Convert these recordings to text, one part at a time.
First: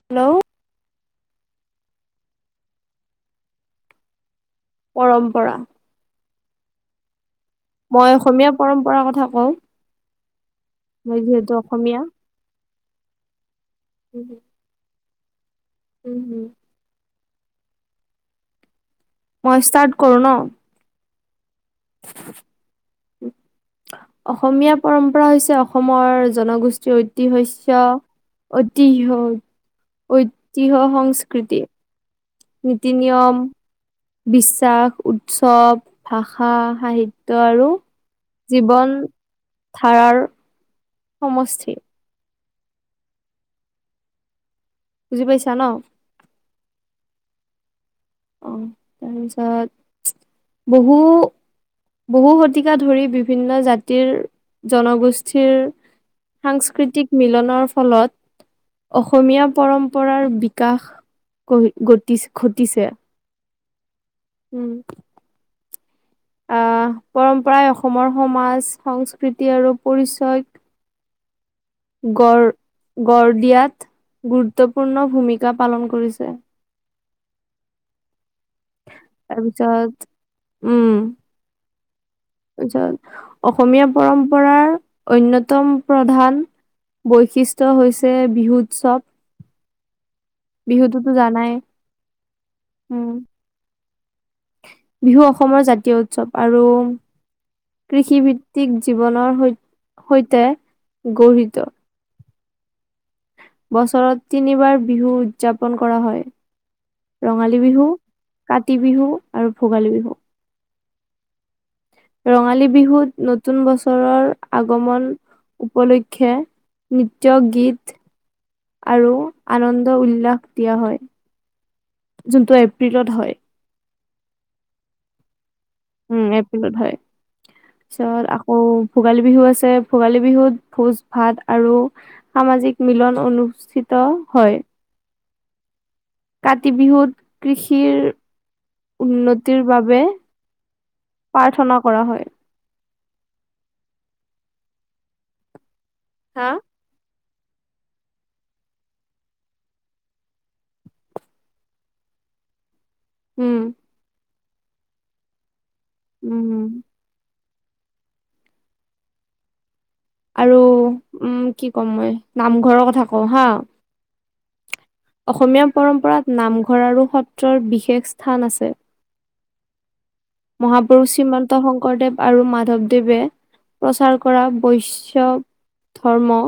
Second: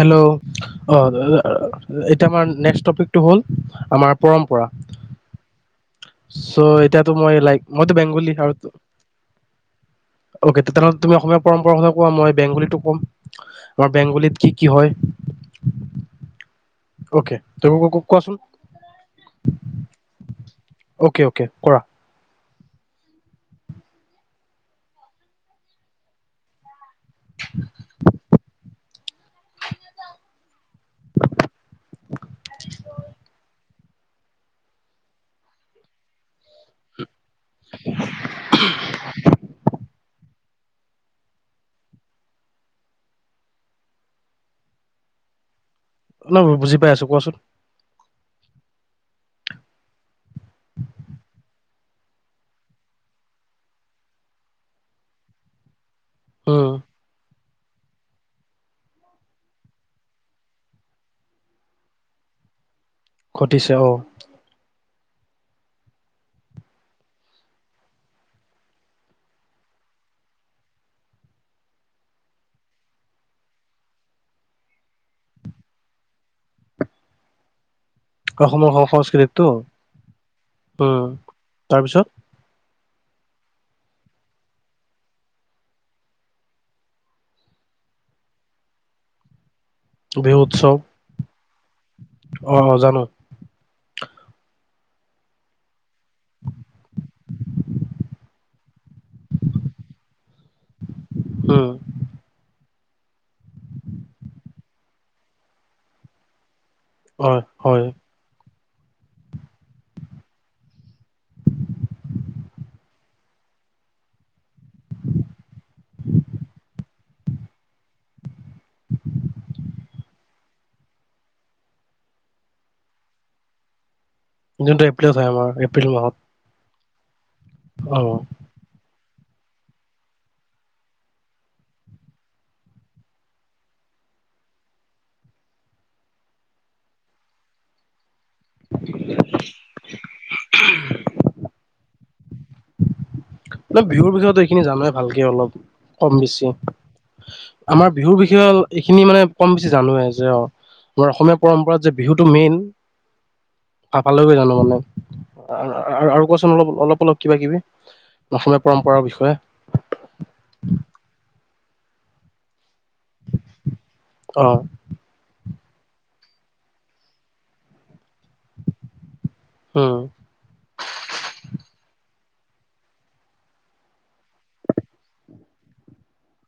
Hello অ এতিয়া আমাৰ নেক্স টপিকটো হ'ল আমাৰ পৰম্পৰা। পৰম্পৰা। চ'এতিয়াতো মই লাইক মইতো মই বেংগলী অসমীয়া সাৰুটো পৰম্পৰাৰ কথা কওঁ অকে তে তেনেহ'লে তুমি মই অসমীয়া যিহেতু পৰম্পৰা কথা অসমীয়া কোৱা মই বেংগলীতো কম। আমাৰ বেংগলীত কি কি হয়। উম হম অকে তই ক কোৱাচোন। মই ষ্টাৰ্ট কৰোঁ ন? অ'কে অ'কে কৰা। [unintelligible] অসমীয়া পৰম্পৰা হৈছে অসমৰ জনগোষ্ ষ্ঠী ঐতিহশ্য ঐতিহ্য সংস্কৃতিৰ নীতি-নিয়ম, বিশ্বাস, উৎসৱ, ভাষা, সাহিত ত্য আৰু জীৱন ধাৰাৰ সমষ্টি। বুজি পাইছা ন। ন বুজি পাই আছোঁ কোৱাচোন। অ' তাৰপিছত বহু বহু শতিকা ধৰি বিভিন্ন জাতিৰ, জনগোষ্ঠীৰ উম সাংস্কৃতিক মিলনৰ ফলত অসমীয়া পৰম্পৰাৰ বিকাশ ঘ ঘটিছে। ঘটিছে অঁ। উম অ' পৰম্পৰাই অসমৰ সমাজ-সংস্কৃতি আৰু পৰিচয় গড় গড় দিয়াত গুৰুত্বপূৰ্ণ ভূমিকা পালন কৰিছে। অসমৰ স সংস্কৃতিক টো তাৰপিছত উম তাৰপিছত অসমীয়া পৰম্পৰ অন্যতম প্ৰধান- বৈশিষ্ট্য হৈছে বিহু উৎসৱ। বিহু উৎসৱ বিহুতোতো জানাই অ অ জানো উম',। বিহু অসমৰ জাতীয় উৎসৱ আৰু, কৃষিৰ কৃষি জীৱনৰ সৈ- সৈতে উম গড়িত। বছৰত তিনিবাৰ বিহু উদযাপন কৰা হয়, হয় ৰঙালী হয় বিহু কাতি বিহু আৰু ভোগালী বিহু। ৰঙালী বিহুত নতুন বছৰৰ আগমন উপলক্ষে নৃত্য, গীত আৰু আনন্দ উল্লাস দিয়া হয়। যোনটো এপ্ৰিলত হয়। জুনটো এপ্ৰিলত আমাৰ এপ্ৰিল মাহত উম', এপ্ৰিলত হয়। অ পিছত অ', ভোগালী বিহু আছে ভোগালী বিহুত ভোজ ভাত আৰু সামাজিক মিলন অনুষ্ঠিত হয়। কাতি বিহুত কৃষিৰ উন্নতিৰ বাবে প্ৰাৰ্থনা কৰা হয়। ন' বিহুৰ পিছত এইখিনি জানাই ভালকে অলপ, কম হা? বেছি আমাৰ বিহুৰ বিষয়ে এইখিনি মানে কম বেছি জানোৱেই যে অ'। অসমীয়া পৰম্পৰাত যে বিহুটো মেইন। উম',। ভ' পালৈ গৈ জানো মানে, আৰু কোৱাচোন উম। অলপ অলপ অলপ কিবা কিবি? অসমমীয়া পৰম্পাৰ বিষয়ে আৰু উম' কি কম মই নামঘৰৰ কথা কওঁ হা। অ',। অসমীয়া পৰম্পৰাত নামঘৰ আৰু সত্ৰৰ বিশেষ স্থান আছে। উম',। মহাপুৰুষ শ্ৰীমন্ত শংকৰদেৱ আৰু মাধৱদেৱে প্ৰচাৰ কৰা বৈশব ধৰ্ম।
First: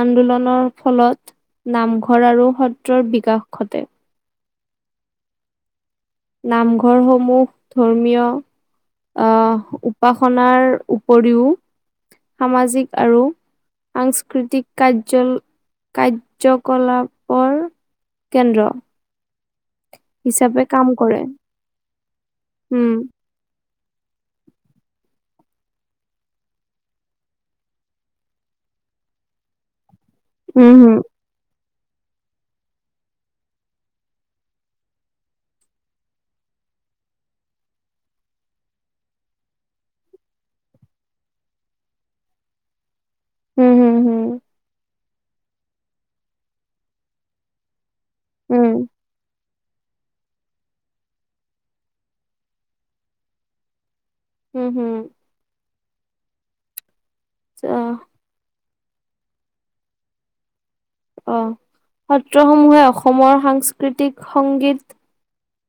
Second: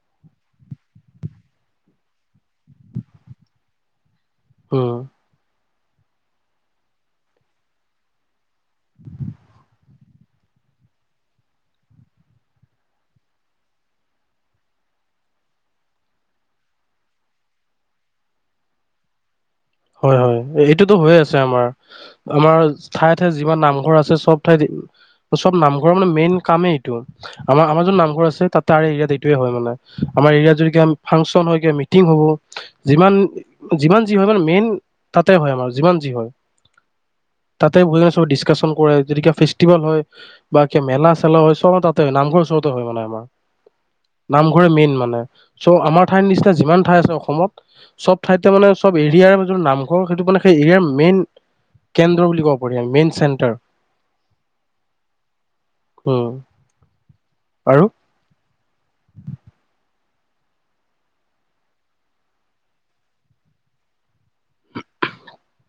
আন্দোলনৰ ফলত নামঘৰ আৰু সত্ৰৰ বিকাশ ঘটে। উম',। নামঘৰসমূহ ধৰ্মীয় অ' উপাসনাৰ উপৰিও সামাজিক আৰু সাংস্কৃতিক কাৰ্য- কাৰ্যকলাপৰ কেন্দ্ৰ। হয়', হয়', হিচাপে কাম এইটোতো হৈ কৰে। আছে আমাৰ, আমাৰ উম, ঠাই যিমান নামঘৰ আছে সব ঠাইত চব নামঘৰৰ মানে মেইন কামেই এইটো, আমাৰ আমাৰ যোন নামঘৰ আছে তাতে আৰু এইটোয়ে হয় মানে। আমাৰ এৰিয়াত যদি উম, কিব হম, ফাংচন হয় কিব মিটিং হ'ব, যিমান যিমান যি হয় মেইন তাতে হয় আমাৰ যিমান যি হয়। তাতে বুজে চবে ডিশকাচন কৰে, যদি ফেষ্টিভেল হয়। বা কে মেলা-চেলা হয় চব তাতে নামঘৰ ওচৰতে হয় মানে আমাৰ। হম, হম, হম, নামঘৰে মেইন মানে, চ' আমাৰ ঠাইৰ নিচিনা যিমান ঠাই আছে অসমত চব ঠাইতে মানে উম, চব এৰিয়াৰ নামঘৰ সেইটো মানে সেই এৰিয়াৰ মেইন কেন্দ্ৰ বুলি ক'ব পাৰি মেইন চেণ্টাৰ। উম', হুম',। উম' আৰু অ' অ সত্ৰসমূহে অসমৰ সাংস্কৃতিক সংগীত-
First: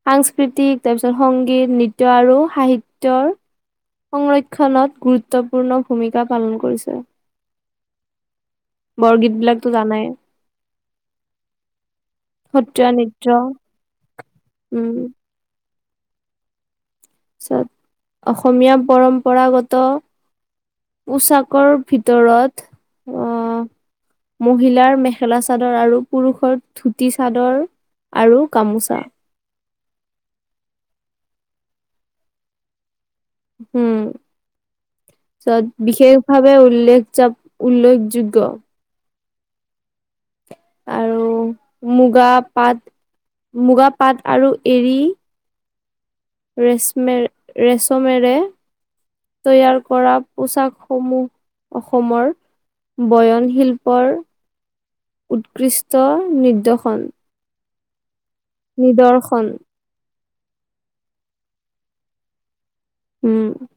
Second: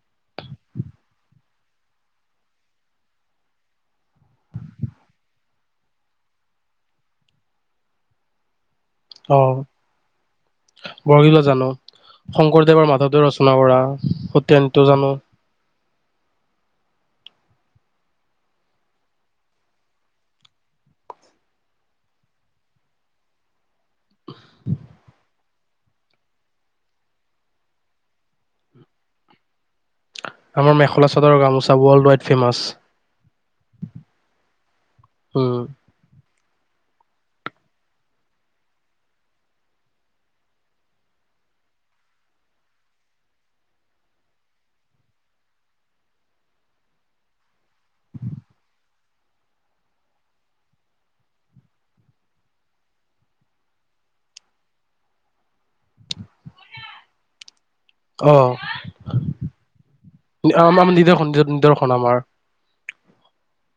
সাংস্কৃতিক তাৰপিছত সংগীত নৃত্য আৰু সাহিত্যৰ- সংৰক্ষণত গুৰুত্বপূৰ্ণ ভূমিকা পালন কৰিছে। বৰগীত বিলাকতো জানাই। বৰগিতৰ জানো। শংকৰদেৱৰ সত্ৰীয়া নৃত্য মাধদেৱে ৰচনা কৰা সত্ৰীয়া নৃত্য উম, জানো। পিছত অসমীয়া পৰম্পৰাগত- পোচাকৰ ভিতৰ, অ' মহিলাৰ মেখেলা চাদৰ আৰু- পুৰুষৰ ধুতি চাদৰ আৰু গামোচা। আমাৰ মেখলা চাদৰ গামোচা ৱৰ্ল্ড ৱাইড ফেমাচ। উম। উম য'ত- বিশেষভাৱে উল্লেখ যত উল্লেখযোগ্য। আৰু মুগা পাট, মুগা পাট আৰু এৰী- ৰেচমেৰ ৰেচমেৰে- তৈয়াৰ কৰা পোচাক সমূহ অসমৰ- বয়নশিল্পৰ উৎকৃষ্ট নিদৰ্শন। অ' নিদৰ্শন। আমাৰ নিদৰ্শন নিদৰ্শন আমাৰ। উম'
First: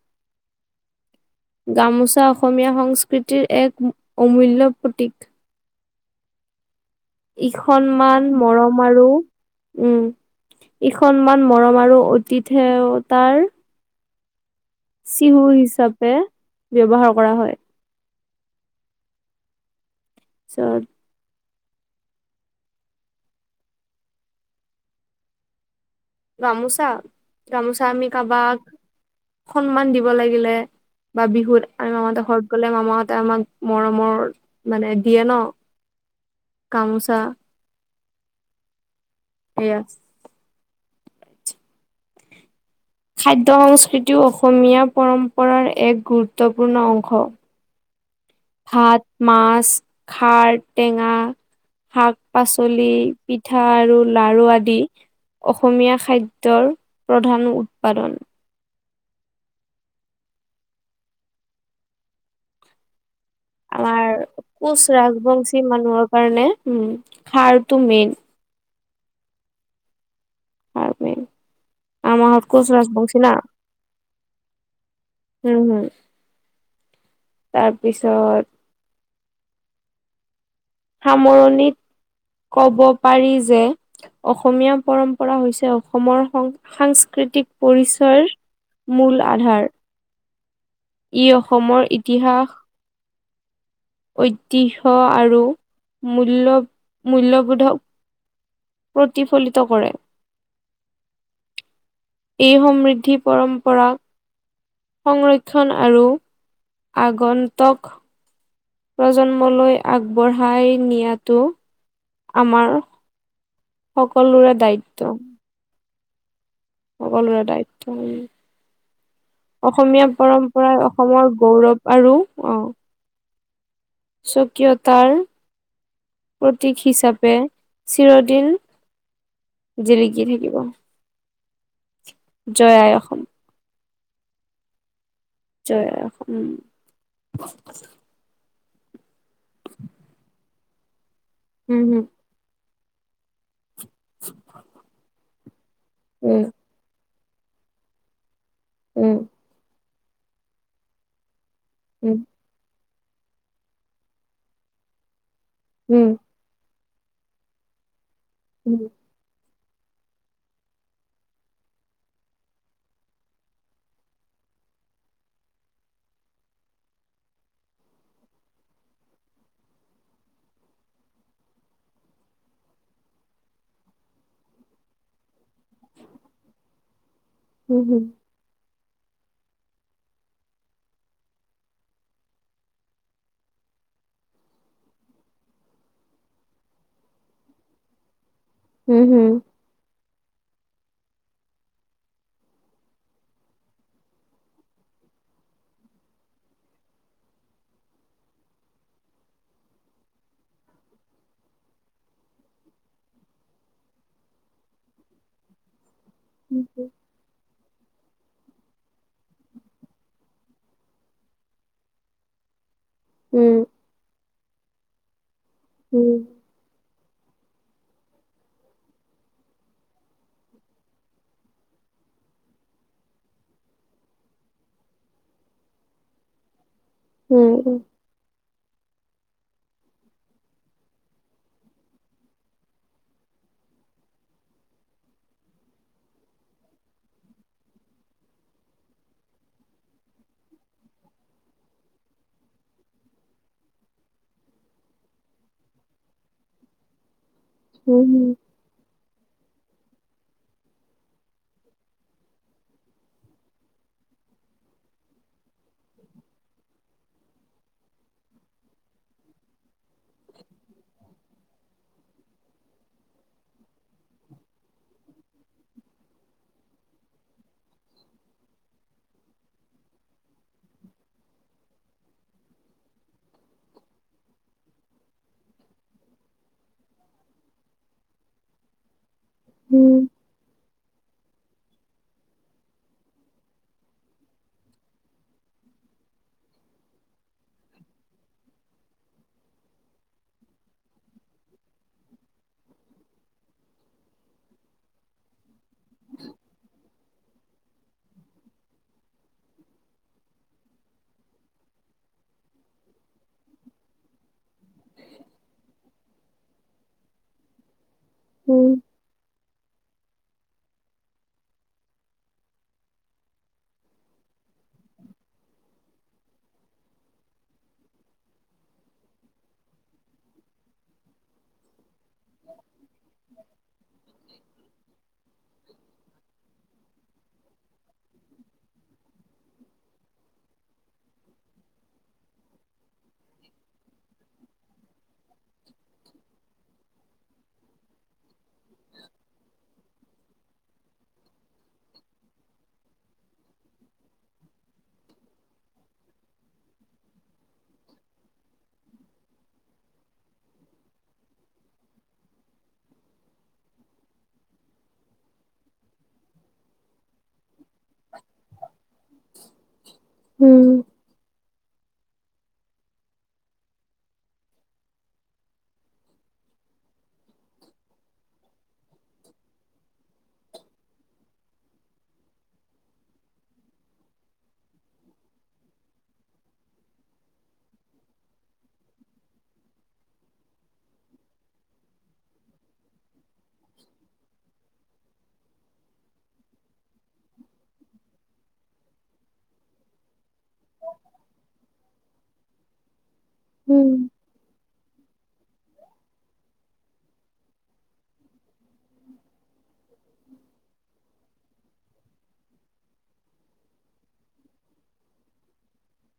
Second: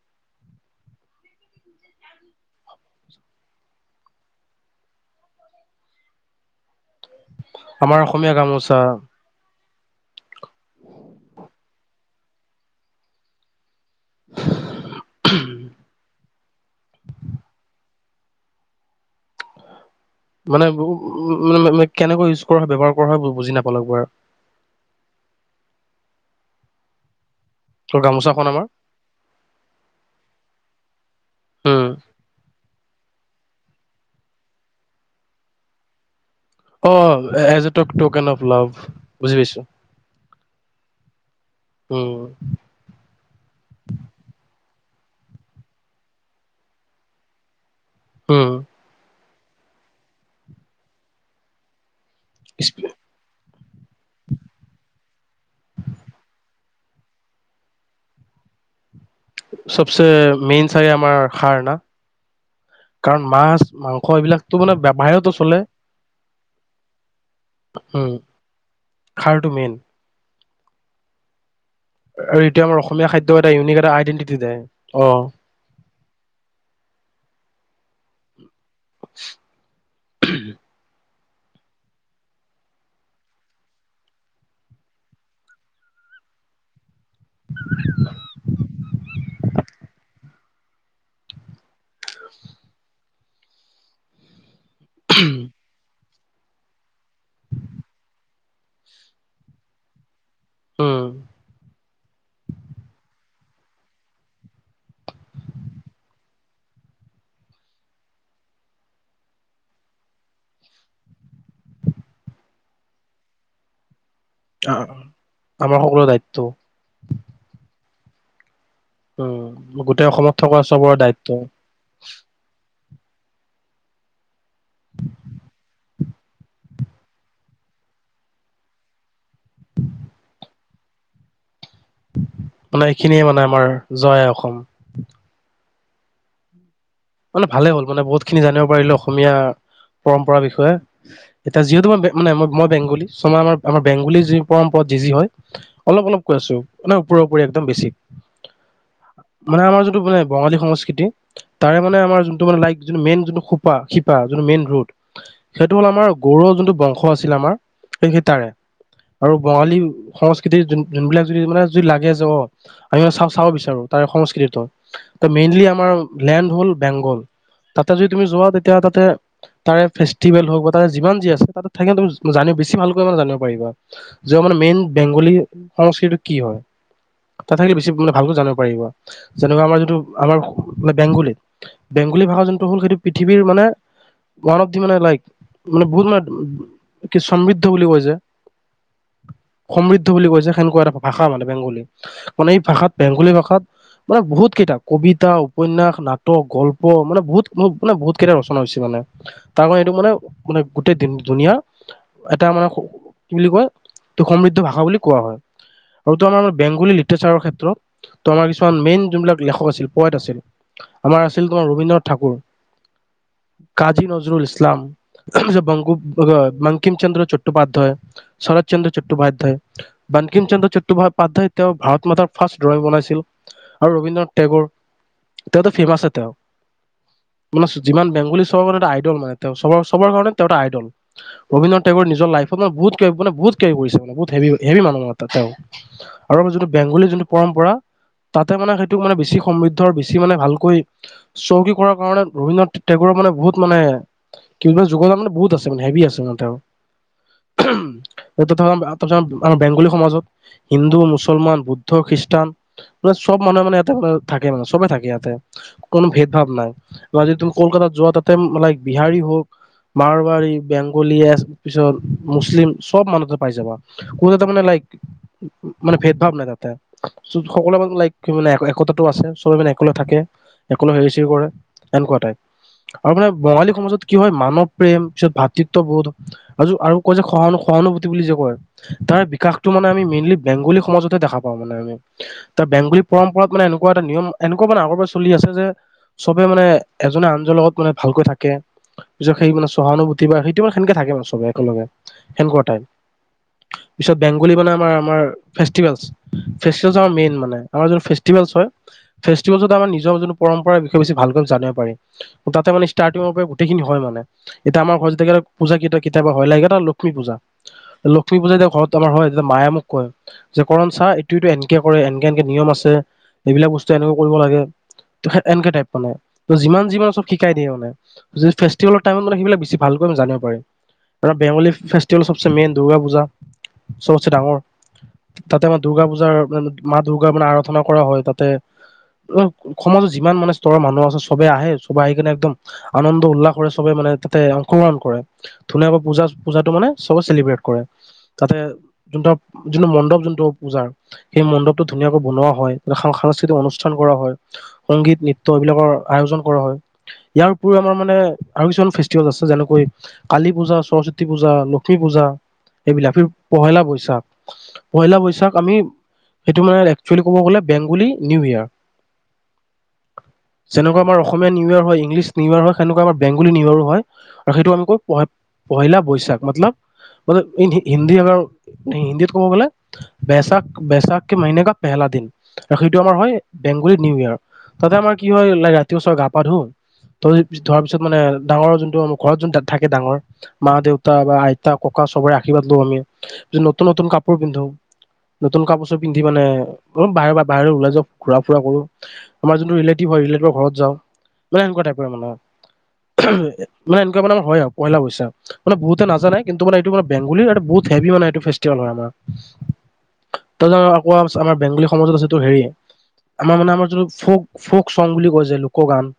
গামোচা অসমীয়া সংস্কৃতিৰ এক অমূল্য প্ৰতীক। আমাৰ ইখনমান অসমীয়া মৰম গামোচা আৰু- উম ইখনমান মৰম আৰু অতিথ সেৱতাৰ- [inaudible] চিহু হিচাপে ব্যৱহাৰ কৰা হয়। মানে পিছত উ মানে কেনেকৈ ইউজ কৰা হয় ব্যৱহাৰ কৰা হয়? বুজি নাপালোঁ একবাৰ। গামোচা গামোচা ত' আমি গামোচাখন কাবাক আমাৰ সন্মান দিব লাগিলে, বা বিহুত উম আমি মামাহঁতৰ ঘৰত গ'লে মামাহঁতে আমাক মৰমৰ মানে দিয়ে ন। অ gamosa as at token of love বুজি পাইছে? [inaudible] উম। খাদ্য সংস্কৃতিও অসমীয়া পৰম্পৰাৰ এক গুৰুত্বপূৰ্ণ অংশ। উম। ভাত, মাছ, খাৰ, টেঙা, শাক পাচলি, পিঠা আৰু লাৰু আদি অসমীয়া খাদ্যৰ প্ৰধান উৎপাদন। চবচে মেইন চাই আমাৰ খাৰ ন? কাৰণ মাছ- আমাৰ মাংস এইবিলাকতো মানে কোচ বাহিৰতো ৰাজবংশী চলে। মানুহৰ কাৰণে উম। খাৰটো মেইন উম খাৰটো মেইন। খাৰ মেইন। আমাৰ আৰু ঘৰত এইটো কোচ আমাৰ অসমীয়া ৰাজবংশী না খাদ্য এটা ইউনিক এটা আইডেন্টিটি দে। অ' উম হুম তাৰপিছত- [inaudible] সামৰণিত ক'ব পাৰি যে অসমীয়া পৰম্পৰা হৈছে অসমৰ সং সাস্ স্কৃতিক পৰিচয়ৰ মূল আধাৰ। ই অসমৰ ইতিহাস ঐতিহ্য আৰু মূল্য মূল্যবোধক প্ৰতিফলিত কৰে। উম এই সমৃদ্ধি পৰম্পৰা সংৰক্ষণ আৰু আগন্তক প্ৰজন্মলৈ আগবঢ়াই নিয়াতো আমাৰ সকলোৰে দায়িত্ব আমাৰ সকলোৱে দায়িত্ব সকলোৰে দায়িত্ব উম অসমীয়া গোটেই অসমত থকা পৰম্পৰা চবৰে দায়িত্ব অসমৰ গৌৰৱ। আৰু অ স্বকীয়তাৰ প্ৰতীক হিচাপে চিৰদিন জিলিকি থাকিব। জয় মানে আই অসম, এইখিনিয়ে মানে আমাৰ জয় আই অসম। জয় আই অসম। মানে ভালে হ'ল, মানে বহুত খিনি জানিব পাৰিলো অসমীয়া পৰম্পৰা বিষয়ে। এতিয়া উম যিহেতু মই হম। মানে মই বেংগলী চ' আমাৰ আমাৰ বেংগলী যি পৰম্পৰাত যি যি হয়। অলপ অলপ কৈ উম আছোঁ মানে ওপৰে ওপৰে একদম বেছি মানে আমাৰ যোনটো মানে বঙালী সংস্কৃতি তাৰে মানে উম আমাৰ যোনটো মানে, লাইক যোনটো মেইন যোনটো খোঁপা, শিপা যোনটো মেইন ৰোড। সেইটো হ'ল উম আমাৰ গৰুৱ যোনটো বংশ আছিল আমাৰ সেই তাৰে। উম আৰু বঙালী সংস্কৃতি যোন যোনবিলাক যদি মানে, যদি লাগে য আমি মানে চা চাব বিচাৰো তাৰে সংস্কৃতিটো ত মেইনলি আমাৰ লেণ্ড হল বেংগল। তাতে যদি তুমি যোৱা, তেতিয়া তাতে তাৰে ফেষ্টিভেল হওক, বা তাৰে যিমান যি আছে তাতে থাকিলে, তুমি জানি বেছি ভালকৈ মানে জানিব পাৰিবা। যে আমাৰ মেইন বেংগলী সংস্কৃতিটো কি হয় তাত থাকিলে উম বেছি উম মানে ভালকৈ জানিব পাৰিব। যেনেকুৱা আমাৰ যিটো আমাৰ মানে, বেংগলী বেংগলী ভাষা-যোনটো হল সেইটো পৃথিৱীৰ মানে ওৱান অফ দি মানে লাইক মানে, বহুত মানে কি সমৃদ্ধ বুলি কয় যে হম হম সমৃদ্ধ বুলি কয় য়ে, সেনকুৱা এটা ভাষা মানে বেংগলী। মানে এই ভাষাত, বেংগলী ভাষাত মানে বহুত কেইটা কবিতাও উপন্যাস, নাটক, গল্প মানে বহুত বহু মানে বহুত কেইটা ৰচনা হৈছে মানে। তাৰ কাৰণে এইটোক মানে মানে গোটেই দিন দুনীয়া এটা মানে কি বুলি কয়, এইটো সমৃদ্ধ ভাষা বুলি কোৱা হয়। আৰু টো আমাৰ বেংগলী লিটাৰচাৰৰ ক্ষেত্ৰত তো, আমাৰ কিছুমান মেইন যোনবিলাক লেখক আছিল, পয়েট আছিল। আমাৰ আছিল তোমাৰ ৰবীন্দ্ৰনাথ ঠাকুৰ, উম কাজী নজৰুল ইছলাম, বংগোপ, উম বংকিম চন্দ্ৰ চট্টোপাধ্যায়, শৰৎ চন্দ্ৰ চট্টোপাধ্যায়, বানংকিম চন্দ্ৰ চট্টোপাধ্যায়টো তেওঁ ভাৰত মাতাৰ ফাৰ্ষ্ট ড্ৰয়িং বনাইছিল আৰু ৰবীন্দ্ৰনাথ টেগুৰ। তেওঁতো ফেমাছ হয় তেওঁ উম মানে উম, যিমান বেংগলী চবকাৰণে এটা আইডল মানে তেওঁ চবৰ-চবৰ কাৰণে তেওঁ এটা আইডল। ৰবীন্দ্ৰনাথ টেগুৰ নিজৰ লাইফত মানে, বহুত কিবা-কিবি, মানে, বহুত কিবা-কিবি কৰিছে, মানে। বহুত হেভি, হেভি মানুহ ত' তেওঁ। আৰু আমাৰ যোনটো, বেংগলীৰ যোনটো পৰম্পৰা, তাতে মানে, সেইটোক মানে, বেছি সমৃদ্ধ আৰু বেছি বেছি মানে, ভালকৈ, চহকী কৰাৰ কাৰণে, ৰবীন্দ্ৰনাথ ঠেগুৰৰ মানে, বহুত মানে কিবা বুলি কয়, [unintelligible] মানে, বহুত আছে মানে, হেভি আছে মানে, তেওঁ। উম, সেইটোত [unintelligible] আমাৰ বেংগলী সমাজত, হিন্দু, মুছলমান, বুদ্ধ, খ্ৰীষ্টান মানে, চব মানুহে মানে, ইয়াতে থাকে মানে, চবে থাকে ইয়াতে। অকনো ভেদ-ভাৱ নাই, বা আজি তুমি, কলকাতাত যোৱা তাতে, লাইক বিহাৰী হওঁক, মাৰোৱাৰী, বেংগলীয়ে, পিছত মুছলিম, চব মানুহ তাতে পাই যাবা। কোনো এটা মানে, লাইক মান, ভেদ-ভাৱ নাই তাতে। সকলোৱে, মানে লাইক, মানে, একতাটো আছে। চব মানে, অকলে থাকে, একলে সেৰি-চেৰি কৰে, এনকুৱা টাইপ। আৰু মানে, বঙালী সমাজত কি হয়! মানৱ প্ৰেম, পিছত ভাতৃত্ববোধ। আৰু, আৰু কয় যে, সহ-সহানুভূতি বুলি যে কয়, তাৰ বিকাশ। এইটো মানে, আমি উম, মেইনলি বেংগলী সমাজতহে দেখা পাওঁ। [unintelligible] বংগলী পৰম্পৰাত মানে, এনেকুৱা এটা নিয়ম এনেকুৱা মানে, আগৰ পৰা চলি আছে যে, চবে মানে, এজনে-আনজনৰ লগত মানে, ভালকৈ থাকে। পিছত সেই মানে, সহানুভূতি বা সেইটো বা সেনকে থাকে মানে, চবে একেলগে, সেনকুৱা টাইপ। পিছত, বেংগলী মানে, আমাৰ-আমাৰ ফেষ্টিভেলছ। ফেষ্টিভেলছ আমাৰ মেইন মানে। আমাৰ য'ত ফেষ্টিভেলছ হয়। ফেষ্টিভেলছত, আমাৰ নিজৰ যোনটো পৰম্পৰা, বিষয়ে বেছি ভালকৈ জানিব পাৰি। তাতে মানে, ষ্টাৰ্টিঙৰ পৰা গোটেইখিনি হয়, মানে। এতিয়া আমাৰ, [unintelligible] পূজা কেইটা, কেতিয়াবা হয়, লাগে [unintelligible] লক্ষ্মী পূজা। লক্ষ্মী পূজা যে উম, ঘৰত আমাৰ হয়, তেতিয়া মায়ে মাক, কয়! যে, [unintelligible] চা এইটো-এইটো এনকে কৰে, এনকে-এনকে নিয়ম আছে। এইবিলাক ব স্তু এনেকে কৰিব লাগে, এনেকে টাইপ মানে। ত' যিমান-যিমান চব শিকাই দিয়ে, মানে। ফেষ্টিভেলৰ টাইমত মানে, সিবিলাক বেছি ভালকৈ জানিব পাৰি। আৰু বেংগলী ফে ফেষ্টিভেল চবচে মেইন দুৰ্গা পূজা, চবতচে ডাঙৰ! তাতে, আমাৰ দুৰ্গা পূজাৰ [unintelligible] মাত দূৰ্গা মানে, আৰাধনা কৰা হয়, তাতে। অ' সমাজত যিমান মানে, স্তৰৰ মানুহ আছে, চবে আহে, চবে আহি কিনে, একদম আনন্দ-উল্লাস কৰে, চবে মানে, তাতে অংশগ্ৰহণ কৰে। ধুনীয়াকে পূজা, পূজাটো মানে, চবে চেলিব্ৰেট কৰে। তাতে, যোনটো, যোনটো মণ্ডপ যোনটো পূজাৰ, সেই মণ্ডপটো ধুনীয়াকৈ বনোৱা হয়। [unintelligible] সেইটো অনুষ্ঠান কৰা হয়। সংগীত, নৃত্য, এইবিলাকৰ আয়োজন কৰা হয়। ইয়াৰ উপৰিও, আমাৰ মানে, আৰু কিছুমান ফেষ্টিভেল আছে, যেনেকৈ কালী পূজা, সৰস্বতী পূজা, লক্ষ্মী পূজা, এইবিলাক। পহেলা বৈশাখ পহিলা বৈশাখ, আমি, সেইটো মানে, একচোৱেলি ক'ব গ'লে, বেংগলী নিউ ইয়ৰ। উম, [inaudible] যেনেকুৱা আমাৰ অসমীয়া নিউ ইয়ৰ হয়, ইংলিছ নিউ ইয়ৰ হয়, সেনেকুৱা আমাৰ বংগলী নিউ ইয়ৰো হয়। আৰু সেইটো আমি কওঁ, প, পহিলা বৈশাখ। মতলব মানে, হিন্দী আামাৰ, হিন্দীত ক'ব গ'লে, বৈশাখ, বৈশাখকে মাহিনে কা পেহেলা দিন। সেইটো আমাৰ হয়, বেংগলীৰ নিউ ইয়ৰ। তাতে, আমাৰ কি হয়, [unintelligible] ৰাতি ওচৰ গা-পা ধোঁ। তাৰপিছত, ধৰা পিছত মানে, ডাঙৰ যোনটো, ঘৰত যোন তাত থাকে, ডাঙৰ। মা-দেউতা বা আইতা-ককা চবৰে, আশীৰ্বাদ ল'বলে। [unintelligible] নতুন- নতুন কাপোৰ পিন্ধো। নতুন কাপোৰ-চোপোৰ পিন্ধি মানে, অলপ বাহিৰ পা, বাহিৰলৈ ওলাই যাওঁ, ঘূৰা-ফুৰা কৰোঁ। আমাৰ যোনটো ৰিলেটিভ হয়, ৰিলেটিভৰ ঘৰত যাওঁ মানে তেনেকুৱা টাইপৰ মানে। উহুম এ উম, মানে এনেকুৱা মান হয় আৰু পহিলা পইচা। মানে বহুতে নাজানে কিন্তু মানে এইটো মানে বেংগলীৰ এইটো বহুত হেভি মানে এইটো ফেষ্টিভেল হয় আমাৰ। তই ধৰ আকৌ আমাৰ বেংগলী সমাজত আছে টো হেৰি আমাৰ মানে আমাৰ যোনটো ফক চং বুলি কয় যে লোক গান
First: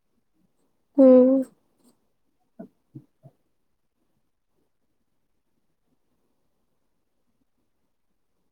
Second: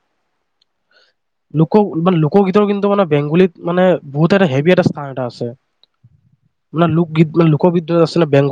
উম। লোক বা ল কগীতৰ কিন্তু মানে বেংগলীত মানে বহুত এটা হেভি এটা স্থান এটা আছে। বোলা লোকগীত নে লোকবিদত আছেনে বেংগ